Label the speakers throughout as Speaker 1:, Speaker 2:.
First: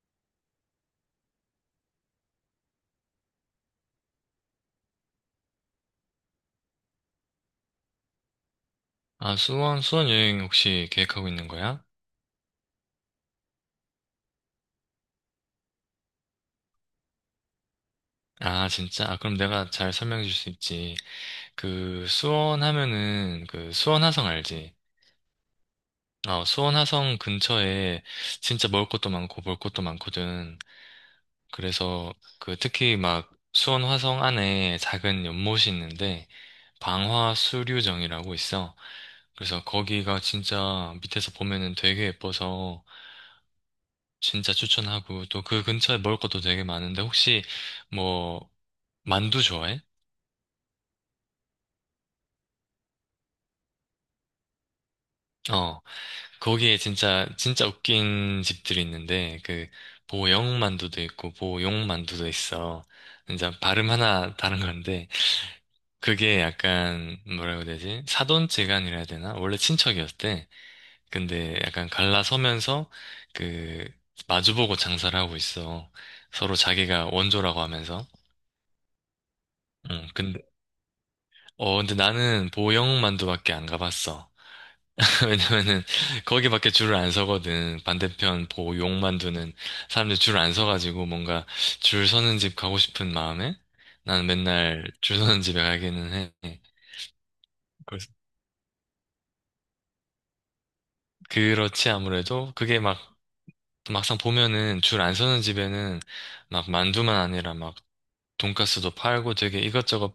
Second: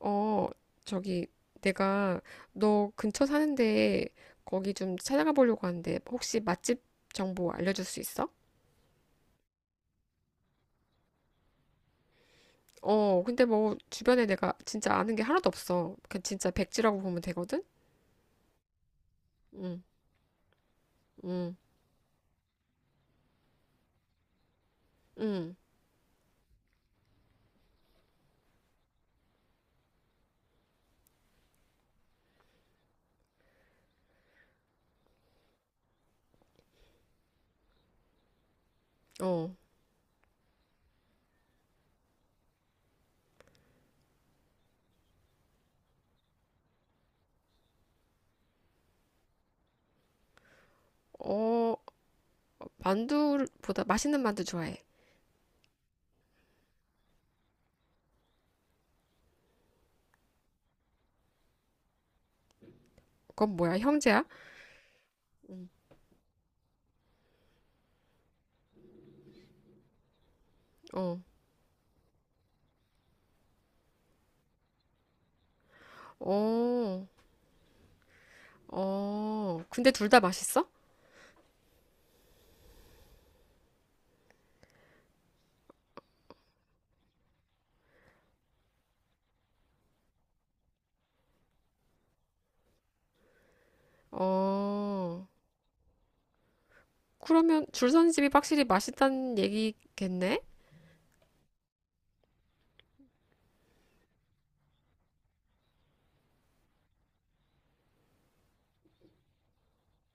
Speaker 1: 어, 저기, 내가 너 근처 사는데 거기 좀 찾아가 보려고 하는데 혹시 맛집 정보 알려줄 수 있어?
Speaker 2: 아, 수원 여행 혹시 계획하고 있는 거야?
Speaker 1: 어, 근데 뭐 주변에 내가 진짜 아는 게 하나도 없어. 그 진짜 백지라고 보면 되거든?
Speaker 2: 아, 진짜? 아, 그럼 내가
Speaker 1: 응,
Speaker 2: 잘 설명해 줄 수 있지.
Speaker 1: 응,
Speaker 2: 그, 수원 하면은, 그, 수원 화성 알지?
Speaker 1: 응,
Speaker 2: 어, 수원 화성 근처에 진짜 먹을 것도 많고 볼 것도 많거든. 그래서, 그, 특히 막, 수원 화성 안에 작은 연못이 있는데, 방화수류정이라고 있어.
Speaker 1: 어.
Speaker 2: 그래서 거기가 진짜 밑에서 보면은 되게 예뻐서 진짜 추천하고, 또 그 근처에 먹을 것도 되게 많은데, 혹시, 뭐, 만두 좋아해?
Speaker 1: 어, 만두보다 맛있는 만두 좋아해.
Speaker 2: 어, 거기에 진짜, 진짜 웃긴 집들이 있는데, 그, 보영 만두도 있고, 보용 만두도 있어. 진짜
Speaker 1: 그건 뭐야,
Speaker 2: 발음
Speaker 1: 형제야?
Speaker 2: 하나 다른 건데, 그게 약간, 뭐라고 해야 되지? 사돈지간이라 해야 되나? 원래 친척이었대.
Speaker 1: 어,
Speaker 2: 근데 약간 갈라서면서, 그, 마주보고 장사를 하고 있어. 서로
Speaker 1: 어,
Speaker 2: 자기가 원조라고 하면서.
Speaker 1: 어. 근데 둘
Speaker 2: 응,
Speaker 1: 다
Speaker 2: 근데,
Speaker 1: 맛있어?
Speaker 2: 어, 근데 나는 보영 만두밖에 안 가봤어. 왜냐면은 거기밖에 줄을 안 서거든. 반대편 보고 욕 만두는 사람들 줄 안 서가지고 뭔가 줄 서는 집 가고 싶은 마음에 나는 맨날 줄
Speaker 1: 어.
Speaker 2: 서는 집에 가기는 해.
Speaker 1: 그러면 줄선
Speaker 2: 그래서
Speaker 1: 집이 확실히 맛있다는 얘기겠네?
Speaker 2: 그렇지 아무래도 그게 막 막상 보면은 줄 안 서는 집에는 막 만두만 아니라 막 돈가스도 팔고 되게 이것저것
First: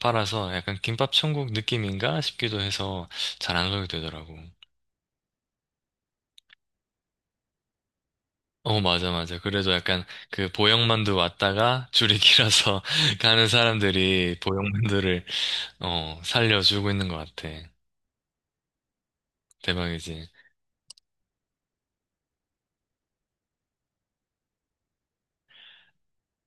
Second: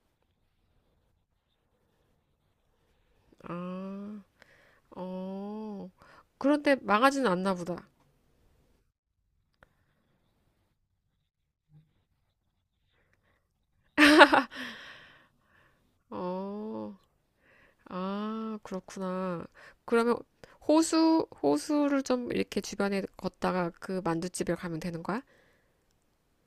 Speaker 2: 팔아서 약간 김밥 천국 느낌인가 싶기도 해서 잘 안 가게
Speaker 1: 아,
Speaker 2: 되더라고.
Speaker 1: 어. 그런데 망하지는 않나 보다.
Speaker 2: 어, 맞아, 맞아. 그래도 약간 그 보형만두 왔다가 줄이 길어서 가는 사람들이 보형만두를, 어, 살려주고
Speaker 1: 어,
Speaker 2: 있는 것 같아.
Speaker 1: 아, 그렇구나. 그러면
Speaker 2: 대박이지.
Speaker 1: 호수, 호수를 좀 이렇게 주변에 걷다가 그 만둣집에 가면 되는 거야?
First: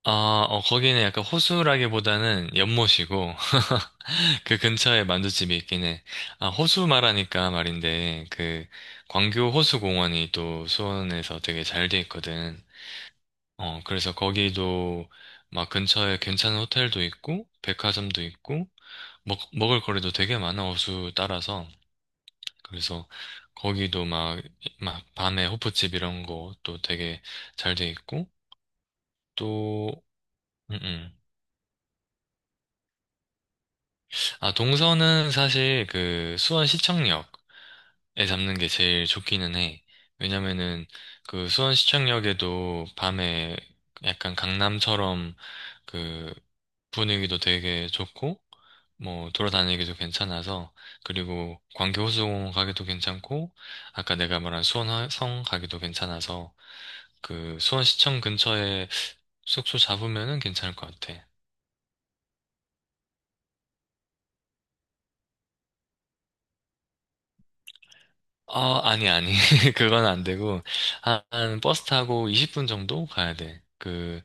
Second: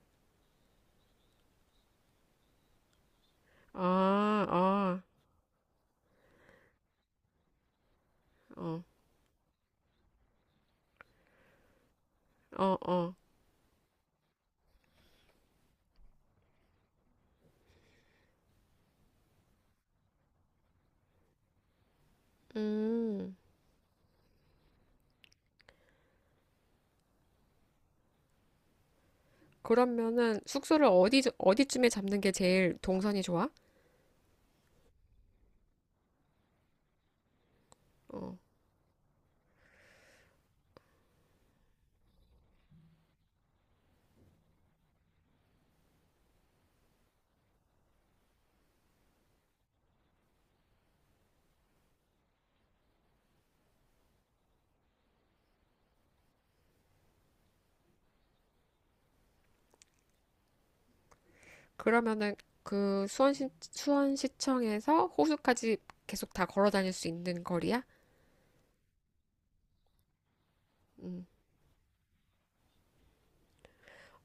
Speaker 2: 아, 어, 거기는 약간 호수라기보다는 연못이고,
Speaker 1: 아,
Speaker 2: 그
Speaker 1: 아,
Speaker 2: 근처에 만두집이 있긴 해. 아, 호수 말하니까 말인데, 그,
Speaker 1: 어,
Speaker 2: 광교 호수공원이 또 수원에서 되게 잘 돼 있거든.
Speaker 1: 어, 어.
Speaker 2: 어, 그래서 거기도 막 근처에 괜찮은 호텔도 있고, 백화점도 있고, 먹을 거리도 되게 많아, 호수 따라서. 그래서
Speaker 1: 음,
Speaker 2: 거기도 막, 막 밤에 호프집 이런 거 또 되게 잘 돼 있고 또.
Speaker 1: 그러면은
Speaker 2: 음,
Speaker 1: 숙소를
Speaker 2: 음.
Speaker 1: 어디, 어디쯤에 잡는 게 제일 동선이 좋아?
Speaker 2: 아 동서는 사실 그 수원 시청역에
Speaker 1: 어,
Speaker 2: 잡는 게 제일 좋기는 해. 왜냐면은 그 수원 시청역에도 밤에 약간 강남처럼 그 분위기도 되게 좋고, 뭐, 돌아다니기도 괜찮아서, 그리고 광교 호수공원 가기도 괜찮고, 아까 내가 말한 수원성 가기도 괜찮아서, 그, 수원시청 근처에 숙소 잡으면은 괜찮을 것 같아.
Speaker 1: 그러면은 그 수원시, 수원시청에서 호수까지 계속 다 걸어 다닐 수 있는 거리야?
Speaker 2: 어, 아니, 아니. 그건 안 되고, 한,
Speaker 1: 음,
Speaker 2: 한 버스 타고 20분 정도 가야 돼. 그,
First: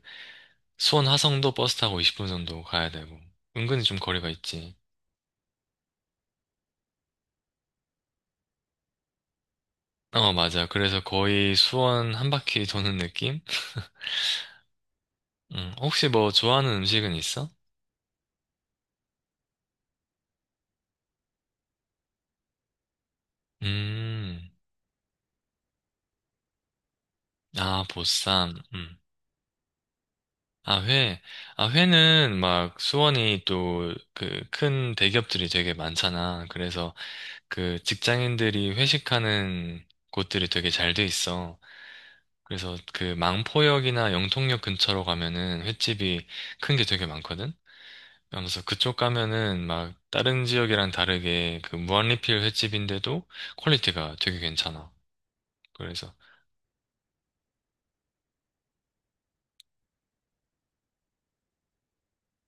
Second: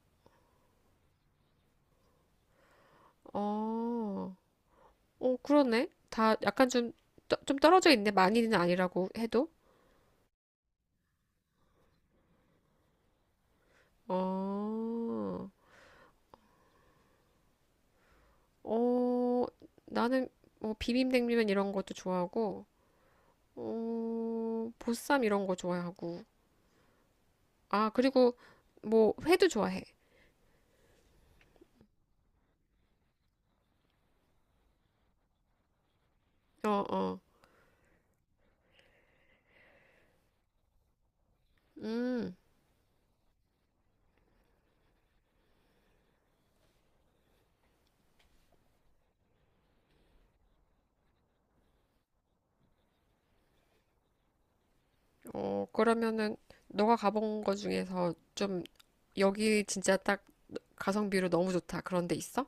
Speaker 2: 수원 화성도 버스 타고 20분 정도 가야 되고. 은근히 좀 거리가
Speaker 1: 어.
Speaker 2: 있지.
Speaker 1: 어, 그러네. 다 약간 좀, 좀 떨어져 있네. 많이는 아니라고 해도.
Speaker 2: 어, 맞아. 그래서 거의 수원 한 바퀴 도는 느낌?
Speaker 1: 어,
Speaker 2: 혹시 뭐 좋아하는 음식은 있어?
Speaker 1: 어, 나는 뭐 비빔냉면 이런 것도 좋아하고,
Speaker 2: 음,
Speaker 1: 어, 보쌈 이런 거 좋아하고.
Speaker 2: 아,
Speaker 1: 아, 그리고
Speaker 2: 보쌈. 음.
Speaker 1: 뭐 회도 좋아해.
Speaker 2: 아, 회. 아, 회는 막 수원이 또 그 큰 대기업들이 되게 많잖아.
Speaker 1: 어,
Speaker 2: 그래서
Speaker 1: 어.
Speaker 2: 그 직장인들이 회식하는 곳들이 되게 잘 돼 있어.
Speaker 1: 음,
Speaker 2: 그래서 그 망포역이나 영통역 근처로 가면은 횟집이 큰 게 되게 많거든? 그러면서 그쪽 가면은 막 다른 지역이랑 다르게 그 무한리필 횟집인데도 퀄리티가 되게 괜찮아.
Speaker 1: 어,
Speaker 2: 그래서
Speaker 1: 그러면은 너가 가본 거 중에서 좀 여기 진짜 딱 가성비로 너무 좋다. 그런 데 있어?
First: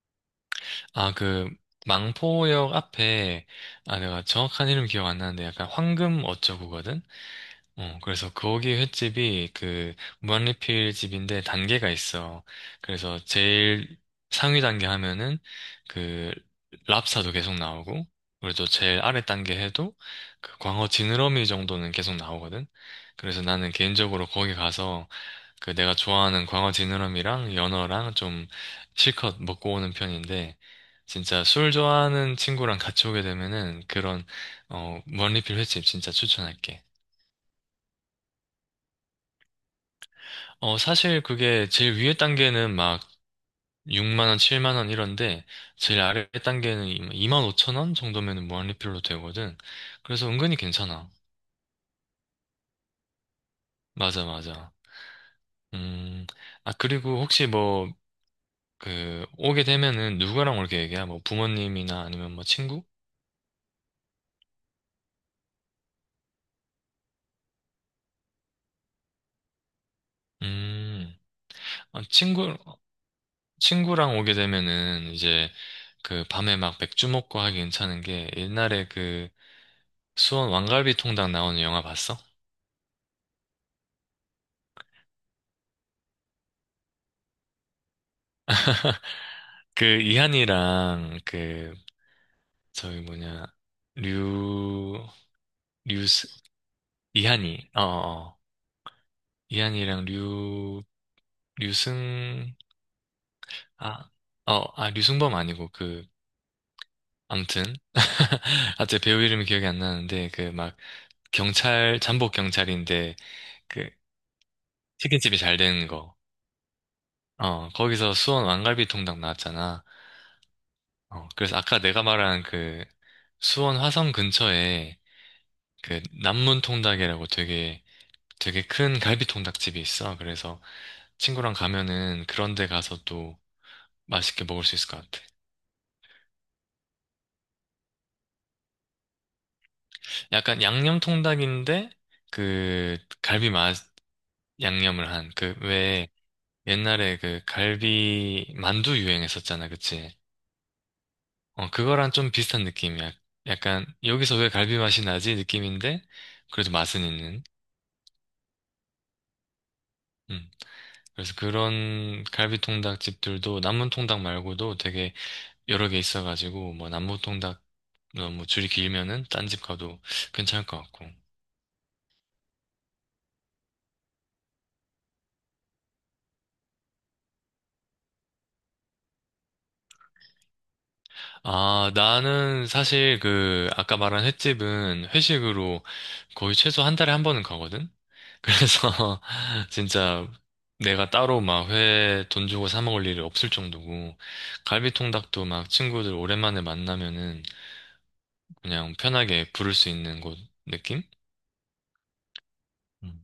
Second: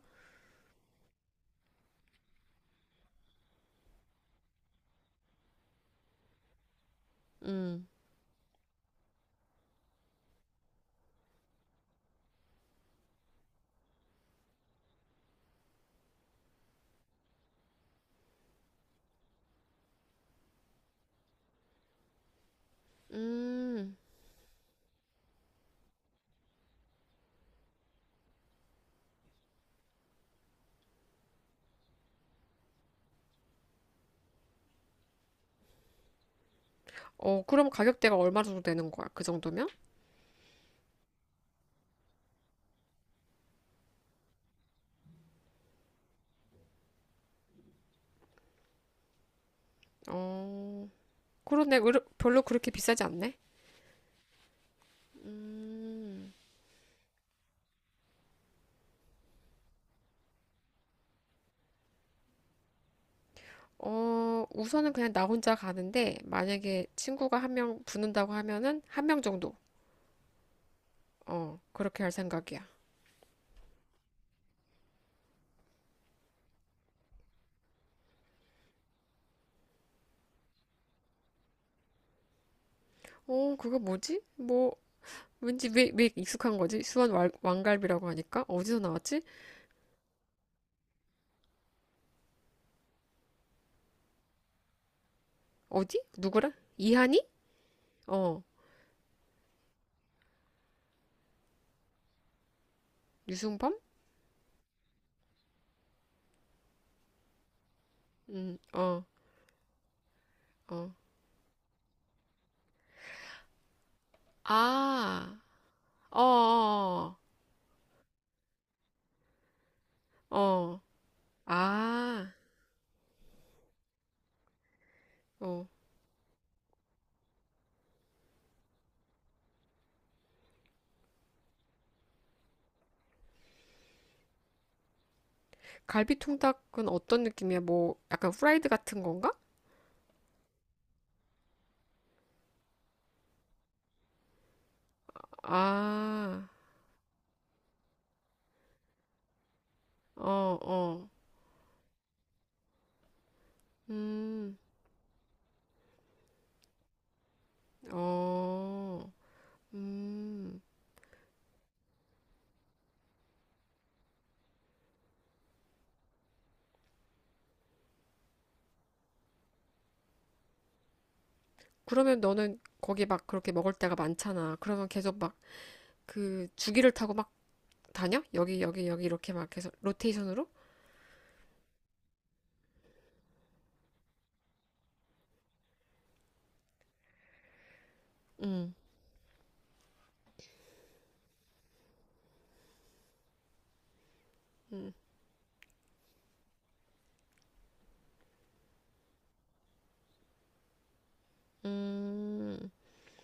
Speaker 2: 아, 그, 망포역 앞에, 아, 내가 정확한 이름 기억 안 나는데 약간 황금 어쩌구거든?
Speaker 1: 음,
Speaker 2: 어, 그래서 거기 횟집이 그, 무한리필 집인데 단계가 있어. 그래서 제일 상위 단계 하면은 그, 랍스타도 계속 나오고, 그리고 또 제일 아래 단계 해도 그 광어 지느러미 정도는 계속 나오거든? 그래서 나는
Speaker 1: 음.
Speaker 2: 개인적으로 거기 가서 그 내가 좋아하는 광어 지느러미랑 연어랑 좀 실컷 먹고 오는 편인데 진짜 술 좋아하는 친구랑 같이 오게 되면은 그런 원리필 횟집 진짜 추천할게.
Speaker 1: 어, 그럼 가격대가 얼마 정도 되는 거야? 그 정도면?
Speaker 2: 어, 사실 그게 제일 위에 단계는 막 6만 원, 7만 원 이런데 제일 아래 단계는 2만 5천 원 정도면은 무한리필로 되거든. 그래서 은근히
Speaker 1: 어,
Speaker 2: 괜찮아.
Speaker 1: 그런데 별로 그렇게 비싸지 않네.
Speaker 2: 맞아, 맞아. 음,
Speaker 1: 음,
Speaker 2: 아, 그리고 혹시 뭐 그 오게 되면은 누구랑 올게 얘기야? 뭐 부모님이나 아니면 뭐 친구?
Speaker 1: 어, 우선은 그냥 나 혼자 가는데, 만약에 친구가 한 명 붙는다고 하면은 한 명 정도.
Speaker 2: 음,
Speaker 1: 어,
Speaker 2: 아,
Speaker 1: 그렇게 할
Speaker 2: 친구,
Speaker 1: 생각이야.
Speaker 2: 친구랑 오게 되면은 이제 그 밤에 막 맥주 먹고 하기 괜찮은 게 옛날에 그 수원 왕갈비 통닭 나오는 영화 봤어?
Speaker 1: 어, 그거 뭐지? 뭐, 왠지 왜 익숙한 거지? 수원 왕갈비라고 하니까? 어디서 나왔지?
Speaker 2: 그 이한이랑 그 저기 뭐냐, 류,
Speaker 1: 어디?
Speaker 2: 류스,
Speaker 1: 누구라? 이한이?
Speaker 2: 이한이, 어, 어, 어.
Speaker 1: 어,
Speaker 2: 이한이랑 류승,
Speaker 1: 유승범?
Speaker 2: 아, 어, 아, 류승범 아니고 그, 암튼. 아자
Speaker 1: 어,
Speaker 2: 배우 이름이 기억이 안 나는데 그 막
Speaker 1: 어.
Speaker 2: 경찰, 잠복 경찰인데 그
Speaker 1: 아,
Speaker 2: 치킨집이 잘 되는 거.
Speaker 1: 어,
Speaker 2: 어, 거기서 수원 왕갈비 통닭 나왔잖아.
Speaker 1: 어, 어.
Speaker 2: 어, 그래서 아까 내가
Speaker 1: 아,
Speaker 2: 말한 그 수원 화성 근처에
Speaker 1: 어.
Speaker 2: 그 남문 통닭이라고 되게 되게 큰 갈비 통닭집이 있어. 그래서 친구랑 가면은 그런 데 가서 또 맛있게 먹을 수 있을 것 같아.
Speaker 1: 갈비 통닭은 어떤 느낌이야? 뭐 약간 후라이드 같은 건가?
Speaker 2: 약간 양념 통닭인데 그 갈비 맛 양념을 한 그 왜
Speaker 1: 아,
Speaker 2: 옛날에 그 갈비 만두 유행했었잖아. 그치?
Speaker 1: 어, 어,
Speaker 2: 어, 그거랑 좀 비슷한 느낌이야. 약간, 여기서 왜
Speaker 1: 음,
Speaker 2: 갈비 맛이 나지? 느낌인데, 그래도 맛은 있는.
Speaker 1: 어,
Speaker 2: 음.
Speaker 1: 음.
Speaker 2: 그래서 그런 갈비 통닭 집들도 남문 통닭 말고도 되게 여러 개 있어가지고, 뭐, 남문 통닭, 어, 뭐, 줄이 길면은 딴 집 가도 괜찮을 것 같고.
Speaker 1: 그러면 너는 거기 막 그렇게 먹을 때가 많잖아. 그러면 계속 막 그 주기를 타고 막 다녀? 여기 여기 여기 이렇게 막 계속 로테이션으로?
Speaker 2: 아, 나는 사실 그, 아까 말한 횟집은 회식으로 거의 최소 한 달에 한 번은 가거든?
Speaker 1: 음,
Speaker 2: 그래서 진짜 내가 따로 막 회 돈 주고 사 먹을 일이 없을 정도고,
Speaker 1: 음,
Speaker 2: 갈비통닭도 막 친구들 오랜만에 만나면은 그냥 편하게 부를 수 있는 곳 느낌?
Speaker 1: 음.
Speaker 2: 음.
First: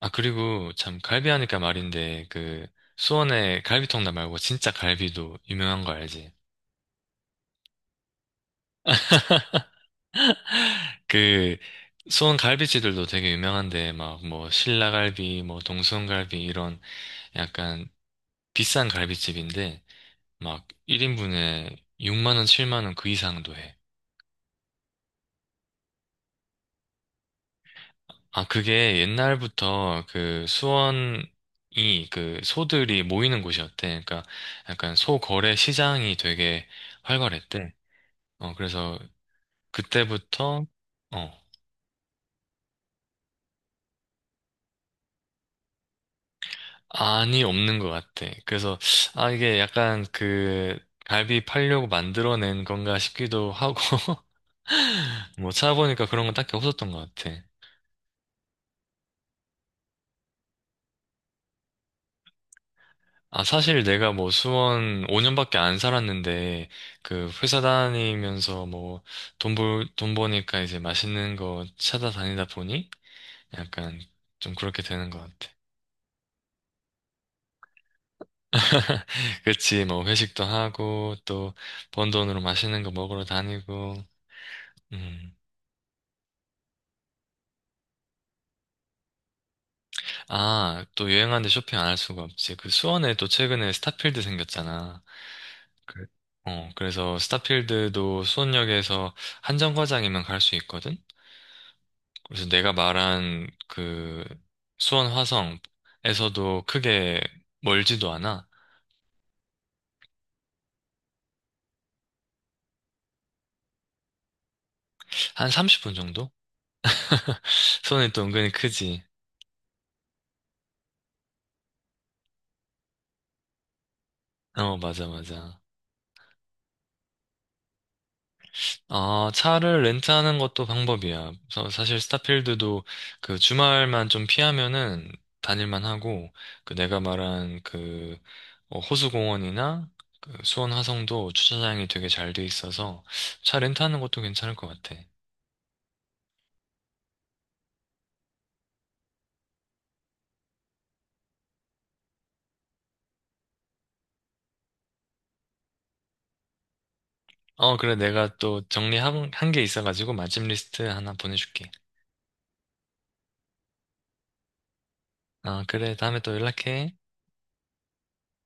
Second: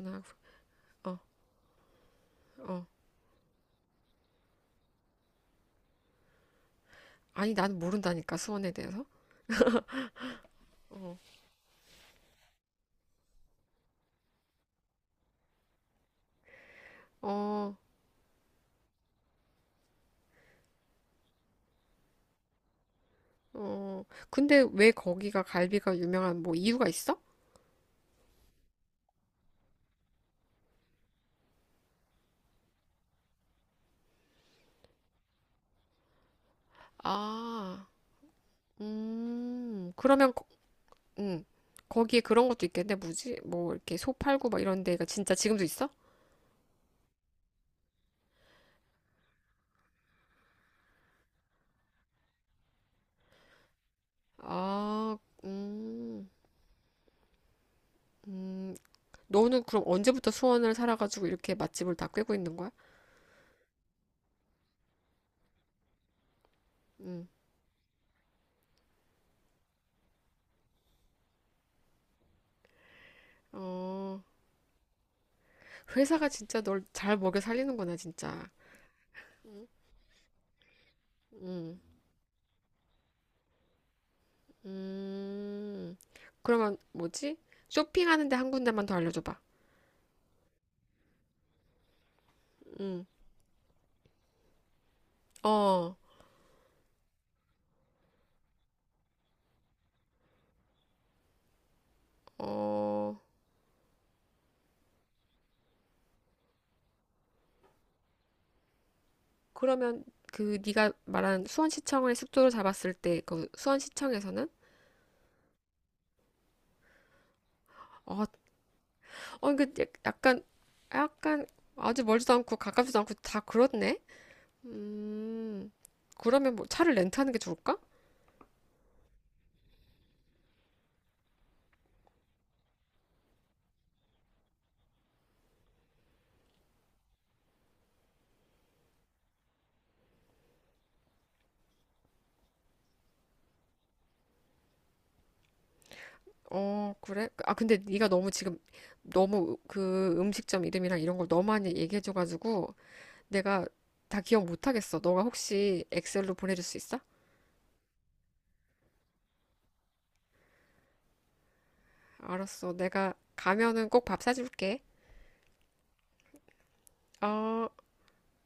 Speaker 2: 아, 그리고 참
Speaker 1: 어,
Speaker 2: 갈비 하니까 말인데 그,
Speaker 1: 어.
Speaker 2: 수원에 갈비통닭 말고 진짜 갈비도 유명한 거 알지?
Speaker 1: 아니 나는 모른다니까 수원에 대해서. 어,
Speaker 2: 그, 수원 갈비집들도 되게 유명한데, 막, 뭐, 신라갈비, 뭐, 동수원갈비, 이런
Speaker 1: 어,
Speaker 2: 약간 비싼 갈비집인데, 막, 1인분에 6만 원, 7만 원 그 이상도 해.
Speaker 1: 어. 근데 왜 거기가 갈비가 유명한 뭐 이유가 있어?
Speaker 2: 아, 그게 옛날부터 그 수원이 그 소들이 모이는 곳이었대. 그러니까 약간 소 거래 시장이 되게 활발했대.
Speaker 1: 아,
Speaker 2: 어, 그래서
Speaker 1: 그러면, 거,
Speaker 2: 그때부터, 어,
Speaker 1: 음, 거기에 그런 것도 있겠네. 뭐지? 뭐, 이렇게 소 팔고 막 이런 데가 진짜 지금도 있어?
Speaker 2: 아니 없는 것 같아. 그래서, 아, 이게 약간 그, 갈비 팔려고 만들어낸 건가 싶기도 하고,
Speaker 1: 아,
Speaker 2: 뭐 찾아보니까 그런
Speaker 1: 음,
Speaker 2: 건 딱히 없었던 것 같아.
Speaker 1: 음. 너는 그럼 언제부터 수원을 살아가지고 이렇게 맛집을 다 꿰고 있는 거야?
Speaker 2: 아, 사실 내가 뭐 수원 5년밖에 안 살았는데,
Speaker 1: 음,
Speaker 2: 그 회사 다니면서 뭐 돈 버니까 이제 맛있는 거 찾아다니다 보니 약간
Speaker 1: 어,
Speaker 2: 좀 그렇게 되는 것 같아.
Speaker 1: 회사가 진짜 널 잘 먹여 살리는구나, 진짜.
Speaker 2: 그치, 뭐 회식도 하고, 또
Speaker 1: 음,
Speaker 2: 번 돈으로 맛있는 거 먹으러 다니고, 음.
Speaker 1: 음. 그러면 뭐지? 쇼핑하는데 한 군데만 더 알려줘봐.
Speaker 2: 아, 또 유행하는데 쇼핑 안 할 수가 없지. 그
Speaker 1: 음,
Speaker 2: 수원에 또 최근에 스타필드 생겼잖아.
Speaker 1: 어,
Speaker 2: 그- 어, 그래서 스타필드도 수원역에서 한정거장이면 갈 수 있거든? 그래서 내가
Speaker 1: 어.
Speaker 2: 말한 그 수원 화성에서도 크게 멀지도 않아.
Speaker 1: 그러면 그 네가 말한 수원시청을 숙소로 잡았을 때 그 수원시청에서는
Speaker 2: 한 30분 정도? 수원이 또
Speaker 1: 어,
Speaker 2: 은근히 크지.
Speaker 1: 어, 그 약간 약간 아주 멀지도 않고 가깝지도 않고 다 그렇네.
Speaker 2: 어, 맞아, 맞아.
Speaker 1: 음, 그러면 뭐 차를 렌트하는 게 좋을까?
Speaker 2: 아, 차를 렌트하는 것도 방법이야. 사실 스타필드도 그 주말만 좀 피하면은 다닐만 하고, 그 내가 말한 그 호수공원이나 그 수원 화성도 주차장이 되게 잘 돼 있어서 차 렌트하는 것도 괜찮을 것 같아.
Speaker 1: 어, 그래? 아, 근데 네가 너무 지금 너무 그 음식점 이름이랑 이런 걸 너무 많이 얘기해줘가지고 내가 다 기억 못하겠어. 너가 혹시 엑셀로 보내줄 수 있어?
Speaker 2: 어, 그래. 내가 또 정리한 한 게 있어가지고 맛집 리스트 하나 보내줄게.
Speaker 1: 알았어. 내가 가면은 꼭 밥 사줄게.
Speaker 2: 아, 그래. 다음에 또 연락해.
Speaker 1: 어.